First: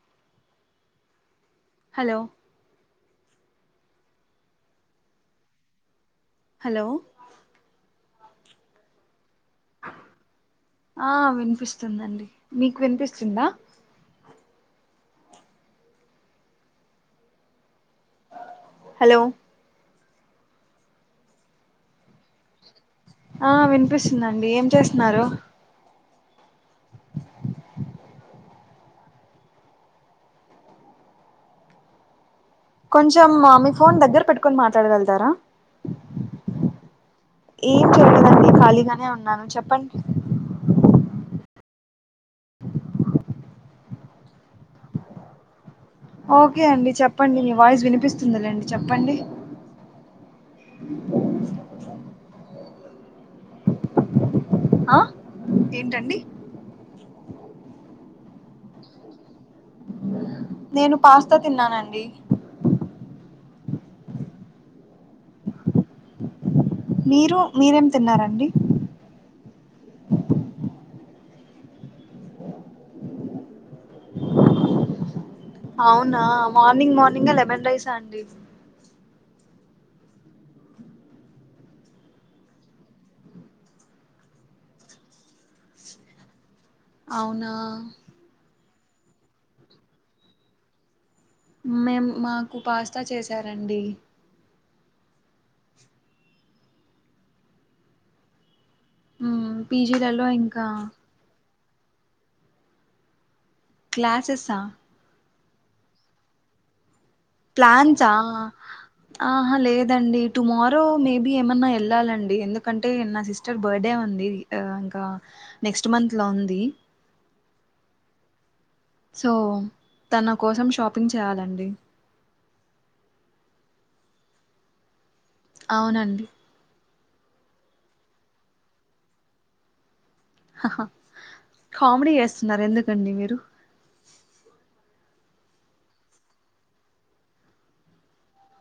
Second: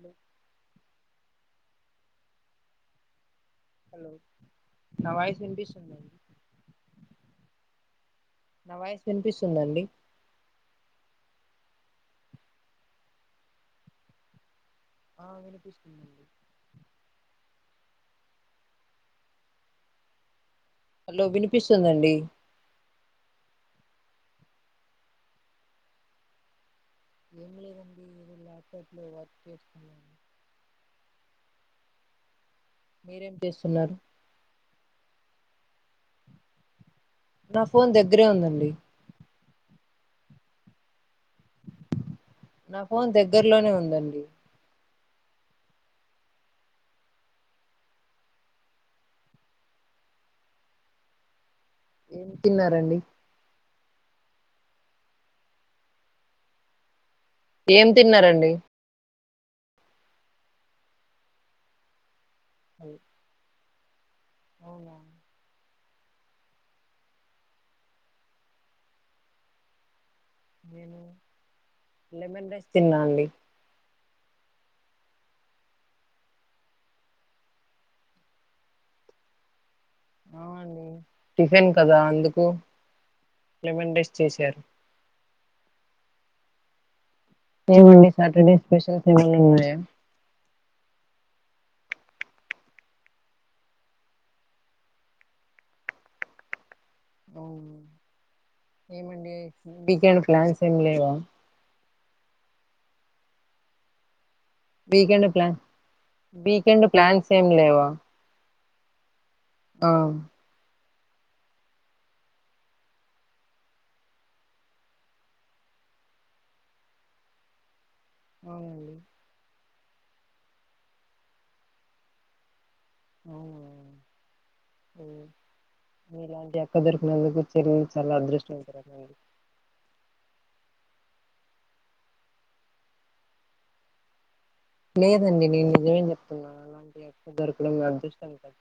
మ [inaudible] హలో నా వాయిస్ ఇనిపిస్తుందా హలో నా వాయిస్ వినిపిస్ స్తుందండి ఆ వినిపిస్తుందండి మీకు వినిపిస్తుందా ఆ అనిపిస్తుందండి హలో హలో వినిపిస్తుందండి ఆ వినిపిస్తుందండి ఏం చేస్తున్నారు ఏముంలెదండి ఏ ల్యాప్టాప్ లో వర్క్ చేసుకో కొంచం మీరేం మా మీ చేస్తున్నారు ఫోన్ దగ్గర పెట్టుకొని మాట్లాడగలుగుతారా నా ఏం ఫోన్ దగ్గరే చెయలేదండి ఉందండి ఖాళీగానే ఉన్నాను చెప్ప ప్పం నా ఫోన్ దగ్గరలోనే ఉందండి ఓకే అండి చెప్పండి మీ వాయిస్ వినిపిస్తుందిలేండి చెప్పండి ఏం తిన్నారండి ఆ ఏంటండి ఏం తిన్నారండి నేను పాస్తా తిన్నానండి అవునా మీరు మీరేం తిన్నారండి నేను లెమన్ రైస్ తిన్నా అండి అవునా మార్నింగ్ మార్నింగ్ లెమన్ రైస్ అండి అవుండి టిఫిన్ కదా అందుకు లెమండేస్ చేసారు అవునా ఏ మండే సాటర్డే ఫెషల్స్ ఏమైన ఉన్నాయా మేం మాకు పాస్తా చేసారండి అవు ఏమండి మ్మ్ వీకెండ్ పీజీలలో ప్లాన్స్ ఇంకా ఏం లేవా క్లాసెస్ వీకెండ్ పాన్ వీకెండ్ ప్లాన్స్ ఏం లేవా ప్లాన్సా ఆ ఆహా ఆ లేదండి టుమారో రో మేబి ఏమన్నా వెళ్ళాలండి ఎందుకంటే నా సిస్టర్ బర్త్డే ఉంది ఇంకా నెక్ట్స్ మంత్ లో ఉంది అవునండి సో తన కోసం షాపింగ్ చేయాలండి ఆ అవునండి మీలాంటి అక్క దొరికినందుకు చెల్లిలి చాలా అదృష్టవంతురాలు అండి అహ కామెడీ చేస్తున్నారు ఎందుకండి మీరు లేదండి నేను నిజమే చెప్తున్నాను అలాంటి అక్క దొరకడం అదృష్టం కదా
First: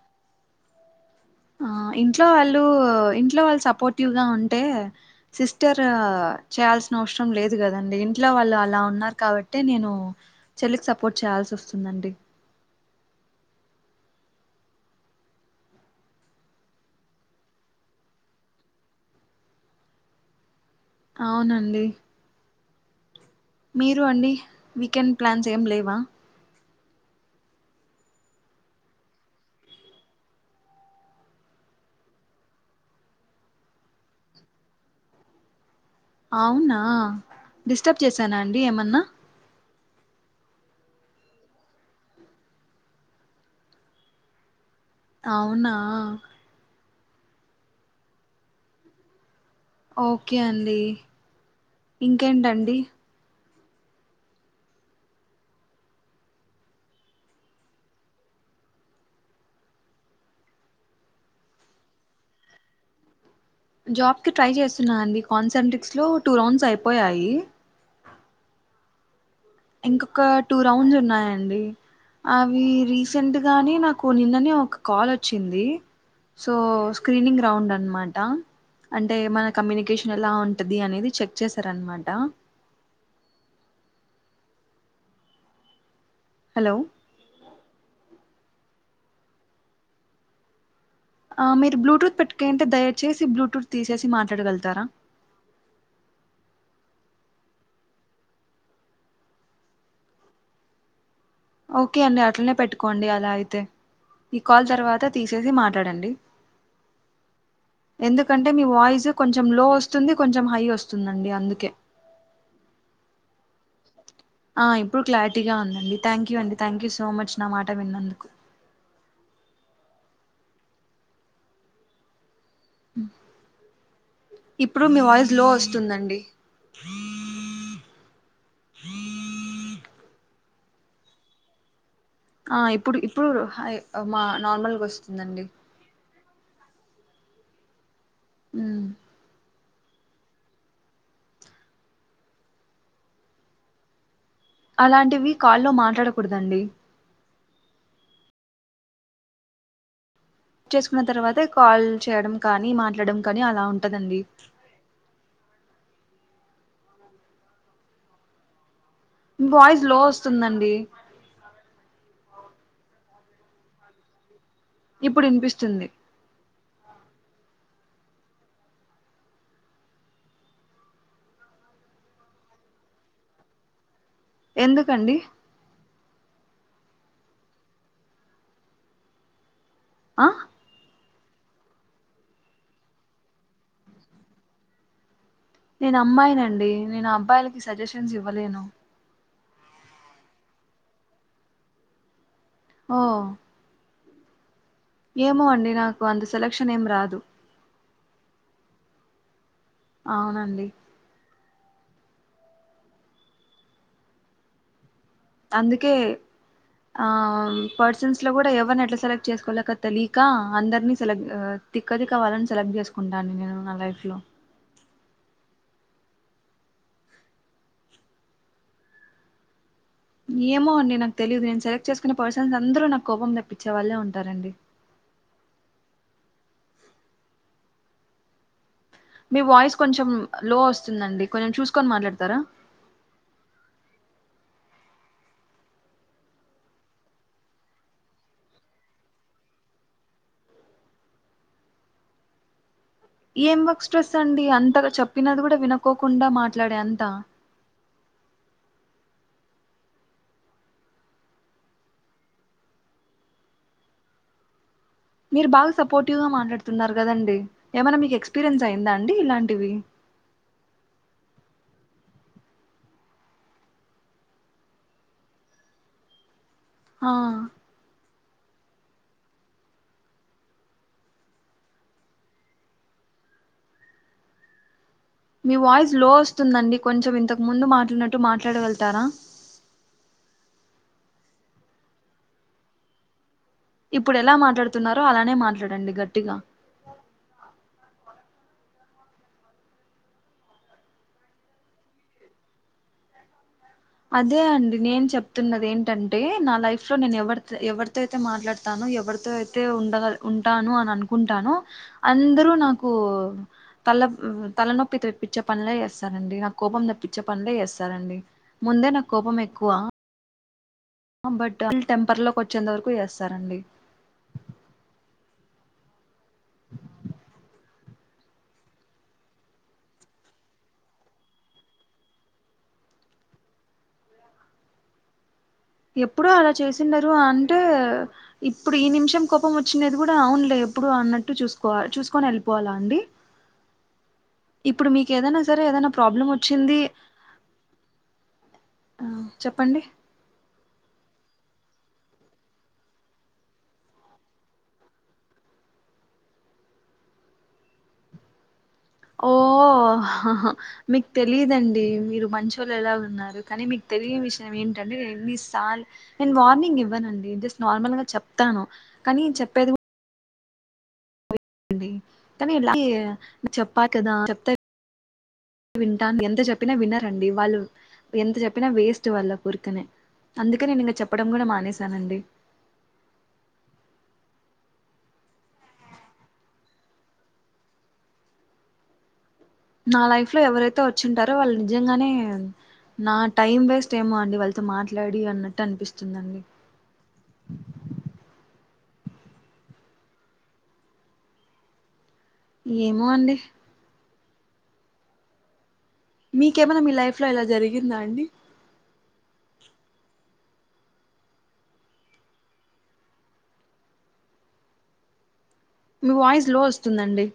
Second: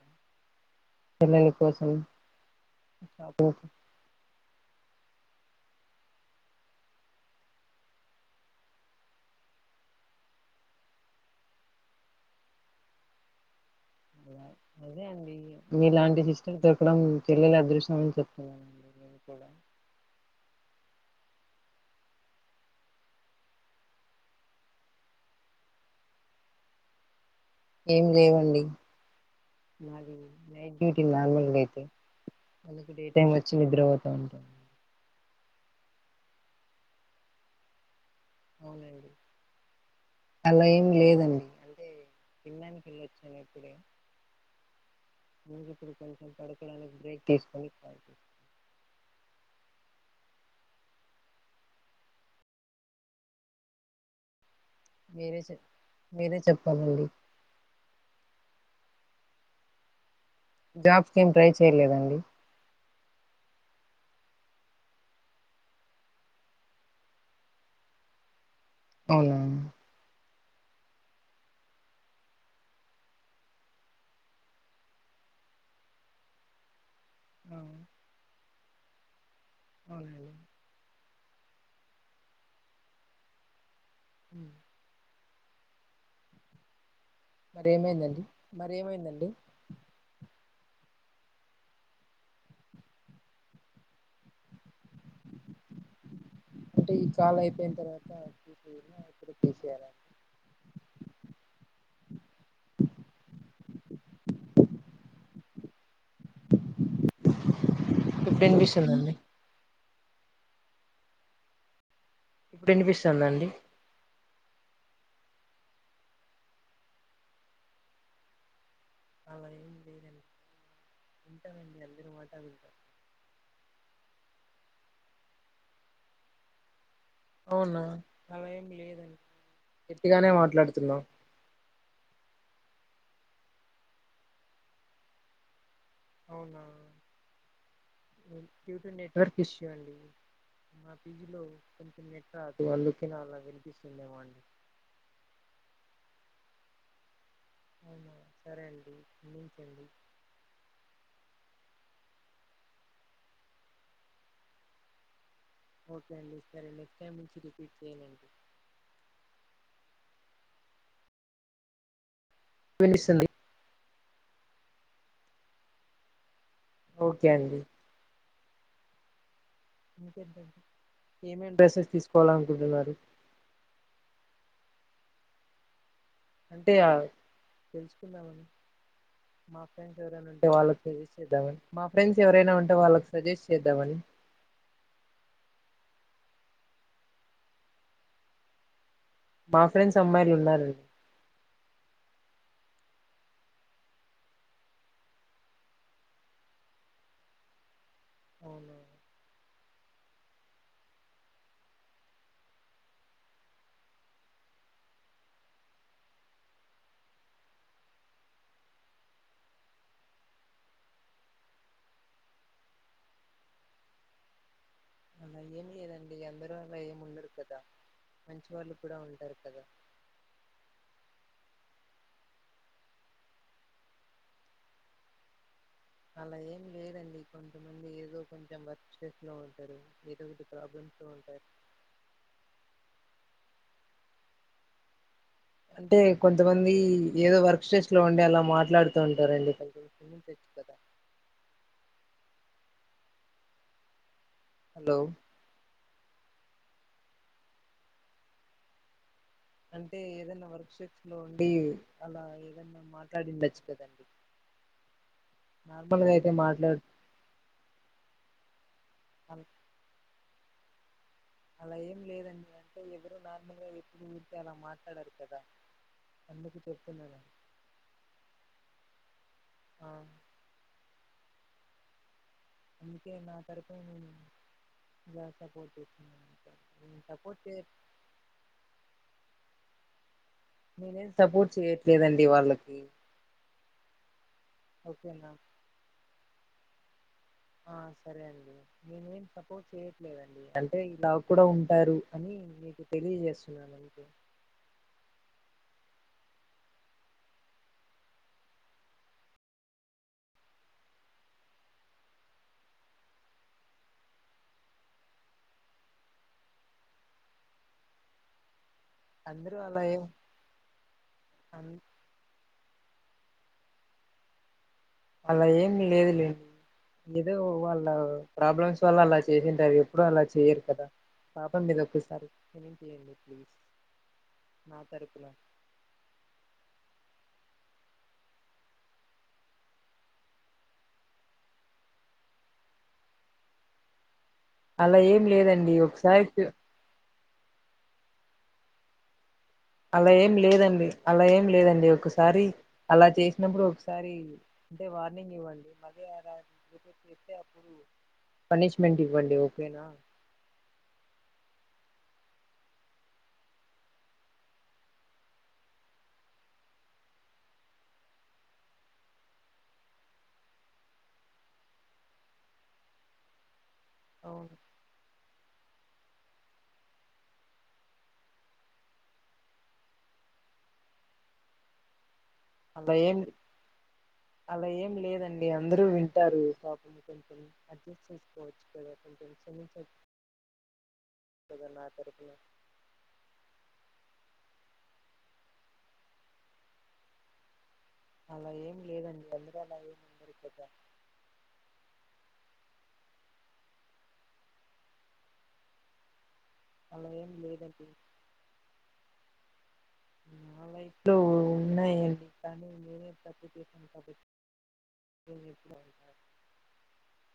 చెల్లెల ఆ కోసం ఇంట్లో వాళ్ళు ఇంట్లో షాపింగ్ వాళ్ళు కోసం సపోర్టివ్ గా ఉంటే సిస్టర్ చేయాల్సిన అవసరం లేదు కదండి ఇంట్లో వాళ్ళు అలా ఉన్నారు కాబట్టి నేను చెల్లికి సపోర్ట్ చేయాల్సి వస్తుందండి అలా అదే అండి మీలాంటి సిస్టర్ దొరకడం చెల్లెల అదృష్టం అని చెప్తున్నానండి నేను కూడా అవునండి మీరు అండి వీకెండ్ ప్లాన్ ఏం లేవా ఏమి లేవండి నాది నైట్ డ్యూటీ నార్మల్ గా అయితే అందుకు డే టైమ్ వచ్చి నిద్రపోతా ఉంటా అవునా డిస్టర్బ్ చేసానా అండి ఏమన్నా అవునండి అలా ఏం లేదండి అంటే తినడానికి వెళ్లొచ్చాను ఇప్పుడే అవునా మీజప్పుడు కొంచెం పడుకోడానికి బ్రేక్ తీసుకొని పడుకో ఓకే అండి ఇంకేంటండి మీరే చెప మీరే చెప్పాలండి జాబ్స్ కి ఏం ట్రై చేయలేదా అండి జాబ్ కి ట్రై చేస్తున్నా అండి కాన్సెంట్రిక్స్ లో టూ రౌండ్స్ అయిపోయాయి అవునా ఇంకొక టూ రౌండ్స్ ఉన్నాయండి అవి రీసెంట్గానే నాకు నిన్ననే ఒక కాల్ వచ్చింది సో స్క్రీనింగ్ ఆ! రౌండ్ అనమాట అంటే మన కమ్యూనికేషన్ ఎలా అవునండి ఉంటది అనేది చెక్ చేసారనమాట హలో మరి ఏమైందండి మరి ఏమైందండి ఆ మీరు బ్లూటూత్ పెట్కొయింటే దయచేసి బ్లూటూత్ తీసేసి మాట్లాడగలుగుతారా. అంటే ఈ కాల్ అయిపోయిన తర్వాత ఇక్కడ [unintelligible] పేస్ట్ చేయాల ఓకే అండి అట్లనే పెట్టుకోండి అలా అయితే ఈ కాల్ తర్వాత తీసేసి మాట్లాడండి ఇప్పుడు ఎందుకంటే మీ వాయిస్ వినిపిస్తుందండి కొంచెం లో వస్తు స్తుంది కొంచెం హై వస్తుందండి అందుకే ఇప్పుడు వినిపిస్తుంద అండి ఆ ఇప్పుడు క్లారిటీగా ఉందండి థాంక్యూ అండి థాంక్యూ సో మచ్ నా మాట విన్నందుకు. అలా ఏం లేదండి వింటము అండి అందరి మాట వింట ఇప్పుడు మీ వాయిస్ లో వస్తుందండి. అవునా అలా ఏం లేదండి గట్టిగానే మాట్లాడుతున్నా. ఆ ఇప్పుడు ఇప్పుడు హాయ్ మా నార్మల్గా వస్తుందండి. అవునా due um to network issue okay అండి మా పి జి లో కొంచెం నెట్ రాదు అందుకే అలగ వినిపిస్తుందేమో అండి. అలాంటివి కాల్ లో మాట్లాడకూడదండి. అవునా సరే అండి మన్నించండి. చేసుకున్న తర్వాత కాల్ చేయడం కానీ మాట్లాడడం కానీ అలా ఉంటందండి. ఓకే అండి సరే నెక్స్ట్ టైమ్ నుంచి రిపీట్ చెయ్యనండి. మీ వాయిస్ లో వస్తుందండి. వినిపిస్తుంది ఇప్పుడు వినిపిస్తుంది ఓకే అండి ఇంకేంటండి ఏమేం డ్రెస్సెస్ తీసుకోవాలనుకుంటున్నారు. ఎందుకండీ అంటే ఆ తెలుసుకుందామని మా ఫ్రెండ్స్ ఆ ఎవరైనా ఉంటే వాళ్లకి తెలుసు చేద్దామని మా ఫ్రెండ్స్ ఎవరైనా ఉంటే వాళ్లకి సజెస్ట్ చేద్దామని నేను అమ్మాయినండి నేను అబ్బాయిలకి సజెషన్స్ ఇవ్వలేను. మా ఫ్రెండ్స్ అమ్మాయిలు ఉన్నారండి. ఓ.. ఏమో అండి నాకు అంత సెలక్షన్ ఏం రాదు. అవునా అవునండి అందుకే ఆమ్ పర్సన్స్ లో కూడా ఎవరిని ఎలా సెలెక్ట్ చేసుకోవాలో తెలియక అందవర్ని సెలెక్ట్ తిక్క తిక్క వాళ్ళని సెలెక్ట్ చేసుకుంటానండి నేను నా లైఫ్ లో. అలా ఏం లేదండి. అందరూ అలా ఏం ఉండరు కదా మంచి వాళ్ళు కూడా ఉంటారు కదా. ఏమో అండి నాకు తెలీదు నేను సెలెక్ట్ చేసుకునే పర్సన్స్ అందరూ నాకు కోపం తెప్పించే వాళ్లే ఉంటారండి. అలా ఏం లేదండి కొంతమంది ఏదో కొంచెం వర్క్ స్ట్రెస్ లో మీ వాయిస్ ఉంటారు కొంచెం ఏదో ఒకటి లో ప్రాబ్లమ్స్ వస్తుందండి ఉంటారు కొంచెం చూసుకొని మాట్లాడతారా. అంటే కొంతమంది ఏదో వర్క్ స్ట్రెస్ లో ఉండే అలా మాట్లాడుతుంటారండీ. కొంచెం కరుణించి వచ్చు కదా ఏం వర్క్ స్ట్రెస్ స్ అండి అంతగా హలో చెప్పినా కూడా వినకుం. కోకుండా మాట్లాడే అంత అంటే ఏదైనా వర్క్ స్ట్రెస్ లో ఉండి అలా ఏదైనా మాట్లాడి ఉండొచ్చు కదా అండి. మీరు బాగా సపోర్టివ్గా మాట్లాడుతున్నారు కదండి ఏమైనా మీకు ఎక్స్పీరియన్స్ అయి్యందా అండి అల్ ఇలాంటివి అలా ఏం లేదండి అంటే ఎవరు నార్మల్గా ఎతుకి ఉతే అలా మాట్లాడారు కదా అందుకు ఆ చెతున్నాద అందుకే నా తరకు మీ వాయిస్ లో వస్తుందండి కొంచెం సపోర్ట్ ఇంతకు చే ముందు మాట్లాన్నట్టు మాట్లాడ వెళ్తారా నేనేం సపోర్ట్ చేయ్యట్లేదండి వాళ్ళకి ఇప్పుడు ఎలా మాట్లాడుతున్నారో ఓకేనా అలానే మాట్లాడండి గట్టిగా ఆ సరే అండి నేనే ఏం సపోర్ట్ చేయట్లేదండి అంటే ఇలా కూడా ఉంటారు అని మీకు తెలియజేస్త అదే అండి నేను చెప్తున్నది ఏంటి ఏంటంటే నా లైఫ్ లో నేను ఎవరి ఎవరితో అయితే మాట్లాడతాను ఎవరితో అయితే ఉండగ ఉంటాను అని అనుకుంటాను అందరూ నాకు తల తలనొప్పి తెప్పించే పనులే చేస్తారండి నా కోపం తెప్పించే పనులే చేస్తారండి ముందే నాకుకోపం అందరూ ఎక్కువ అలా ఏం బట్ అన్- టెంపర్ లో కో చింతవరకు ఏస్తారండి అలా ఏం లేదులేండి ఏదో వాళ్ళ ప్రాబ్లమ్స్ వల్ల అలా చేసింటారు ఎప్పుడూ అలా చేయరు కదా పాపం మీద ఒక్కసారి ఏంటిడి ప్లీజ్ మా తరపున ఎప్పుడు అలా చేసిండరు అంటే ఇప్పుడు ఈ నిమిషం కోపం వచ్చినది కూడా అవునులే ఎప్పుడు అన్నట్టు చూసుకో చూసుకొని వెళ్ళిపోవాలా అండి ఇప్పుడు అలా మీకు ఏం ఏదైనా సరే లేదండి ఏదైనా ప్రాబ్లం ఒకసారి వచ్చింది ఆ చెప్పండి అలా ఏం లేదండి అలా ఏం లేదండి ఒకసారి అలా చేసినప్పుడు ఒకసారి అంటే వార్నింగ్ ఇవ్వండి మళ అ చెస్తే అప్పుడు పనిష్మెంట్ ఓ ఇవ్వండి ఓకేనా మీకు తె తెలిదండి మీరు మంచిోళ్ళు ఎలా ఉన్నారు కానీ మీకు తెలియని విషయం ఏంటంటేే ఎన్నిసార్లు నేను వార్నింగ్ ఇవ్వనండి జస్ట్ నార్మల్గా చెప్తాను కానీ చెప్పేది కూడా డి కానీలా చె పాకదా అవును చెప్తా వింటాను ఎంత చెప్పినా వినరండి వాళ్ళు ఎంత చెప్పినా వేస్ట్ వాళ్ళ పర్కనే అందుకే నేను ఇంక చెప్పడం కూడా మానేశానండి అలా ఏం అలా ఏం లేదండి అందరూ వింటారు షాపని కొంచెం అడ్జస్ట్ చేసుకోవచ్చు కదా కొంచెం క్షమించవచ్చు నా లైఫ్ లో ఎవరైతే వచ్చింటారో వాళ్ళు కదా నా నిజంగానే తరపున నా టైం వేస్ట్ ఏమో అండి వాళ్ళు మాట్లాడి అన్నట్టు అనిపిస్తుందండి అలా ఏం లేదండి అందరూ అలా ఏమిందరిపోత ఏమో అండి మీకేమైనా మీ అలా లైఫ్ లో ఏం ఇలా లేదండి జరిగిందా అండి నా వైపులో ఉన్నాయండీ కానీ నేనె మీ వాయిస్ లో వస్తుందండి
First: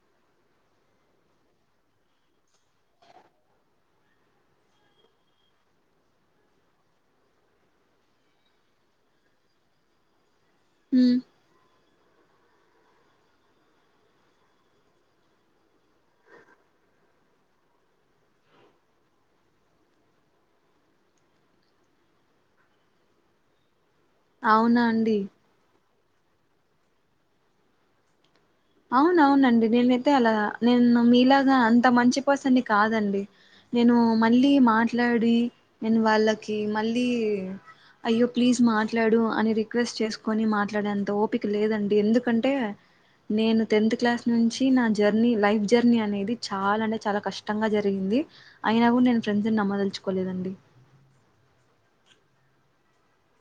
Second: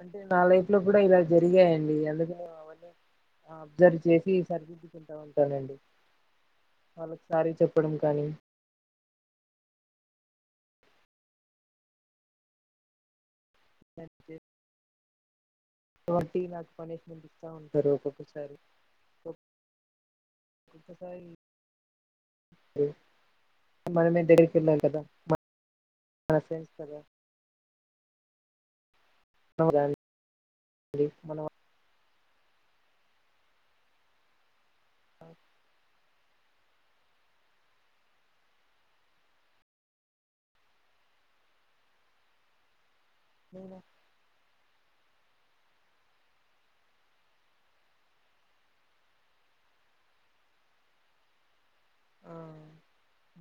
అంటే నా లైఫ్ లో కూడా ఇలా జరిగాయండి అందుకని అవన్నీ అబ్జర్వ్ చేసి సరిదిద్దుకుంట ఉంటానండి వాళ్ళకి సారి చెప్పడం కానీ మ్ [inaudible] కాబట్టి నాకు పనిష్మెంట్ ఇస్తా ఉంటారు ఒక్కొక్కసారి ఒక్కో మనమే దగ్గరకి వెళ్ళాలి అవునా కదా అండి ప్రసేస్ కదా అవునవునండి నేనైతే అలా నేను మన మీలాగా అంత మంచి పర్సన్ ని కాదండి నేను మళ్ళీ మాట్లా కిట్లాడి నెను వాళ్ళకి మళ్ళీ అయ్యో ప్లీజ్ మాట్లాడు అని రిక్వెస్ట్ చేసుకొని మాట్లాడే అంత ఓపిక లేదండి ఎందుకంటే నేను టెన్త్ క్లాస్ నుంచి ఇది నా జర్నీ లైఫ్ జర్నీ అనేది చాలా అంటే చాలా కష్టంగా జరిగింది అయినా కూడా నేను ఫ్రెండ్స్ నమ్మదలుచుకోలేదండి ఆ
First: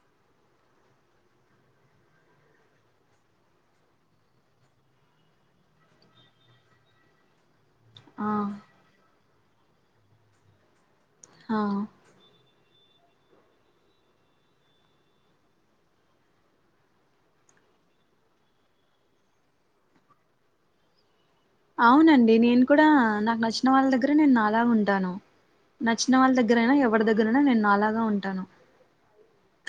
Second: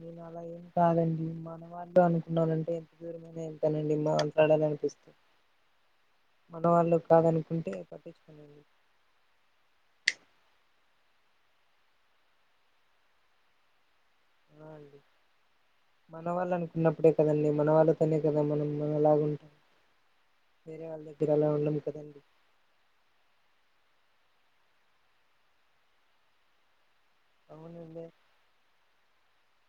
నేను అలా ఏం కాదండి మన వాళ్ళు అనుకున్నానంటే ఎంత దూరమైనా వెళ్తానండి మా మాట్లాడాలనిపిస్తే మన వాళ్ళు కాదనుకుంటే ఆ పట్టిచ్చుకొనండి హా అండి మన వాళ్ళు అనుకున్నప్పుడే కదండి మన వాళ్ళతోనే కదా మనం మనంలాగుంటాం వేరే వాళ్ళ దగ్గర అలా ఉండం కదండి అవునండి నేను కూడా నాకు నచ్చిన వాళ్ళ దగ్గర నేను నాలా ఉంటాను నచ్చిన వాళ్ళ దగ్గరయిన ఎవరి దగ్గరయిన నేను నాలాగా అవునండి ఉంటాను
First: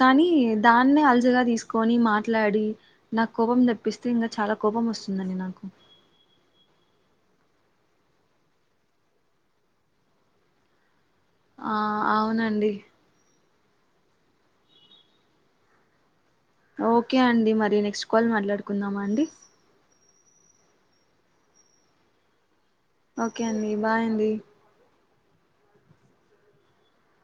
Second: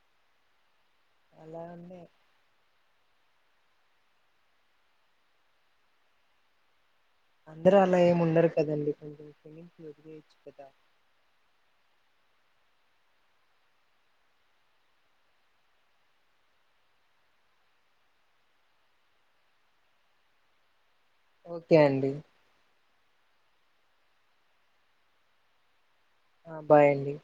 కానీ దాన్నే అలుసుగా తీసుకొని అలానే మాట్లాడి నాకు కోపం తెప్పిస్తే ఇంకా చాలా కోపం వస్తుందండి నాకు అందరూ అలా ఏమి ఉండరు కదండి కొంచెం క్షమించి వదిలేయచ్చు కదా ఆ అవునండి ఓకే అండి మరి నెక్స్ట్ కాల్ మాట్లాడుకుందామా అండి ఒకే అండి ఓకే అండి బాయండి ఆ బాయండి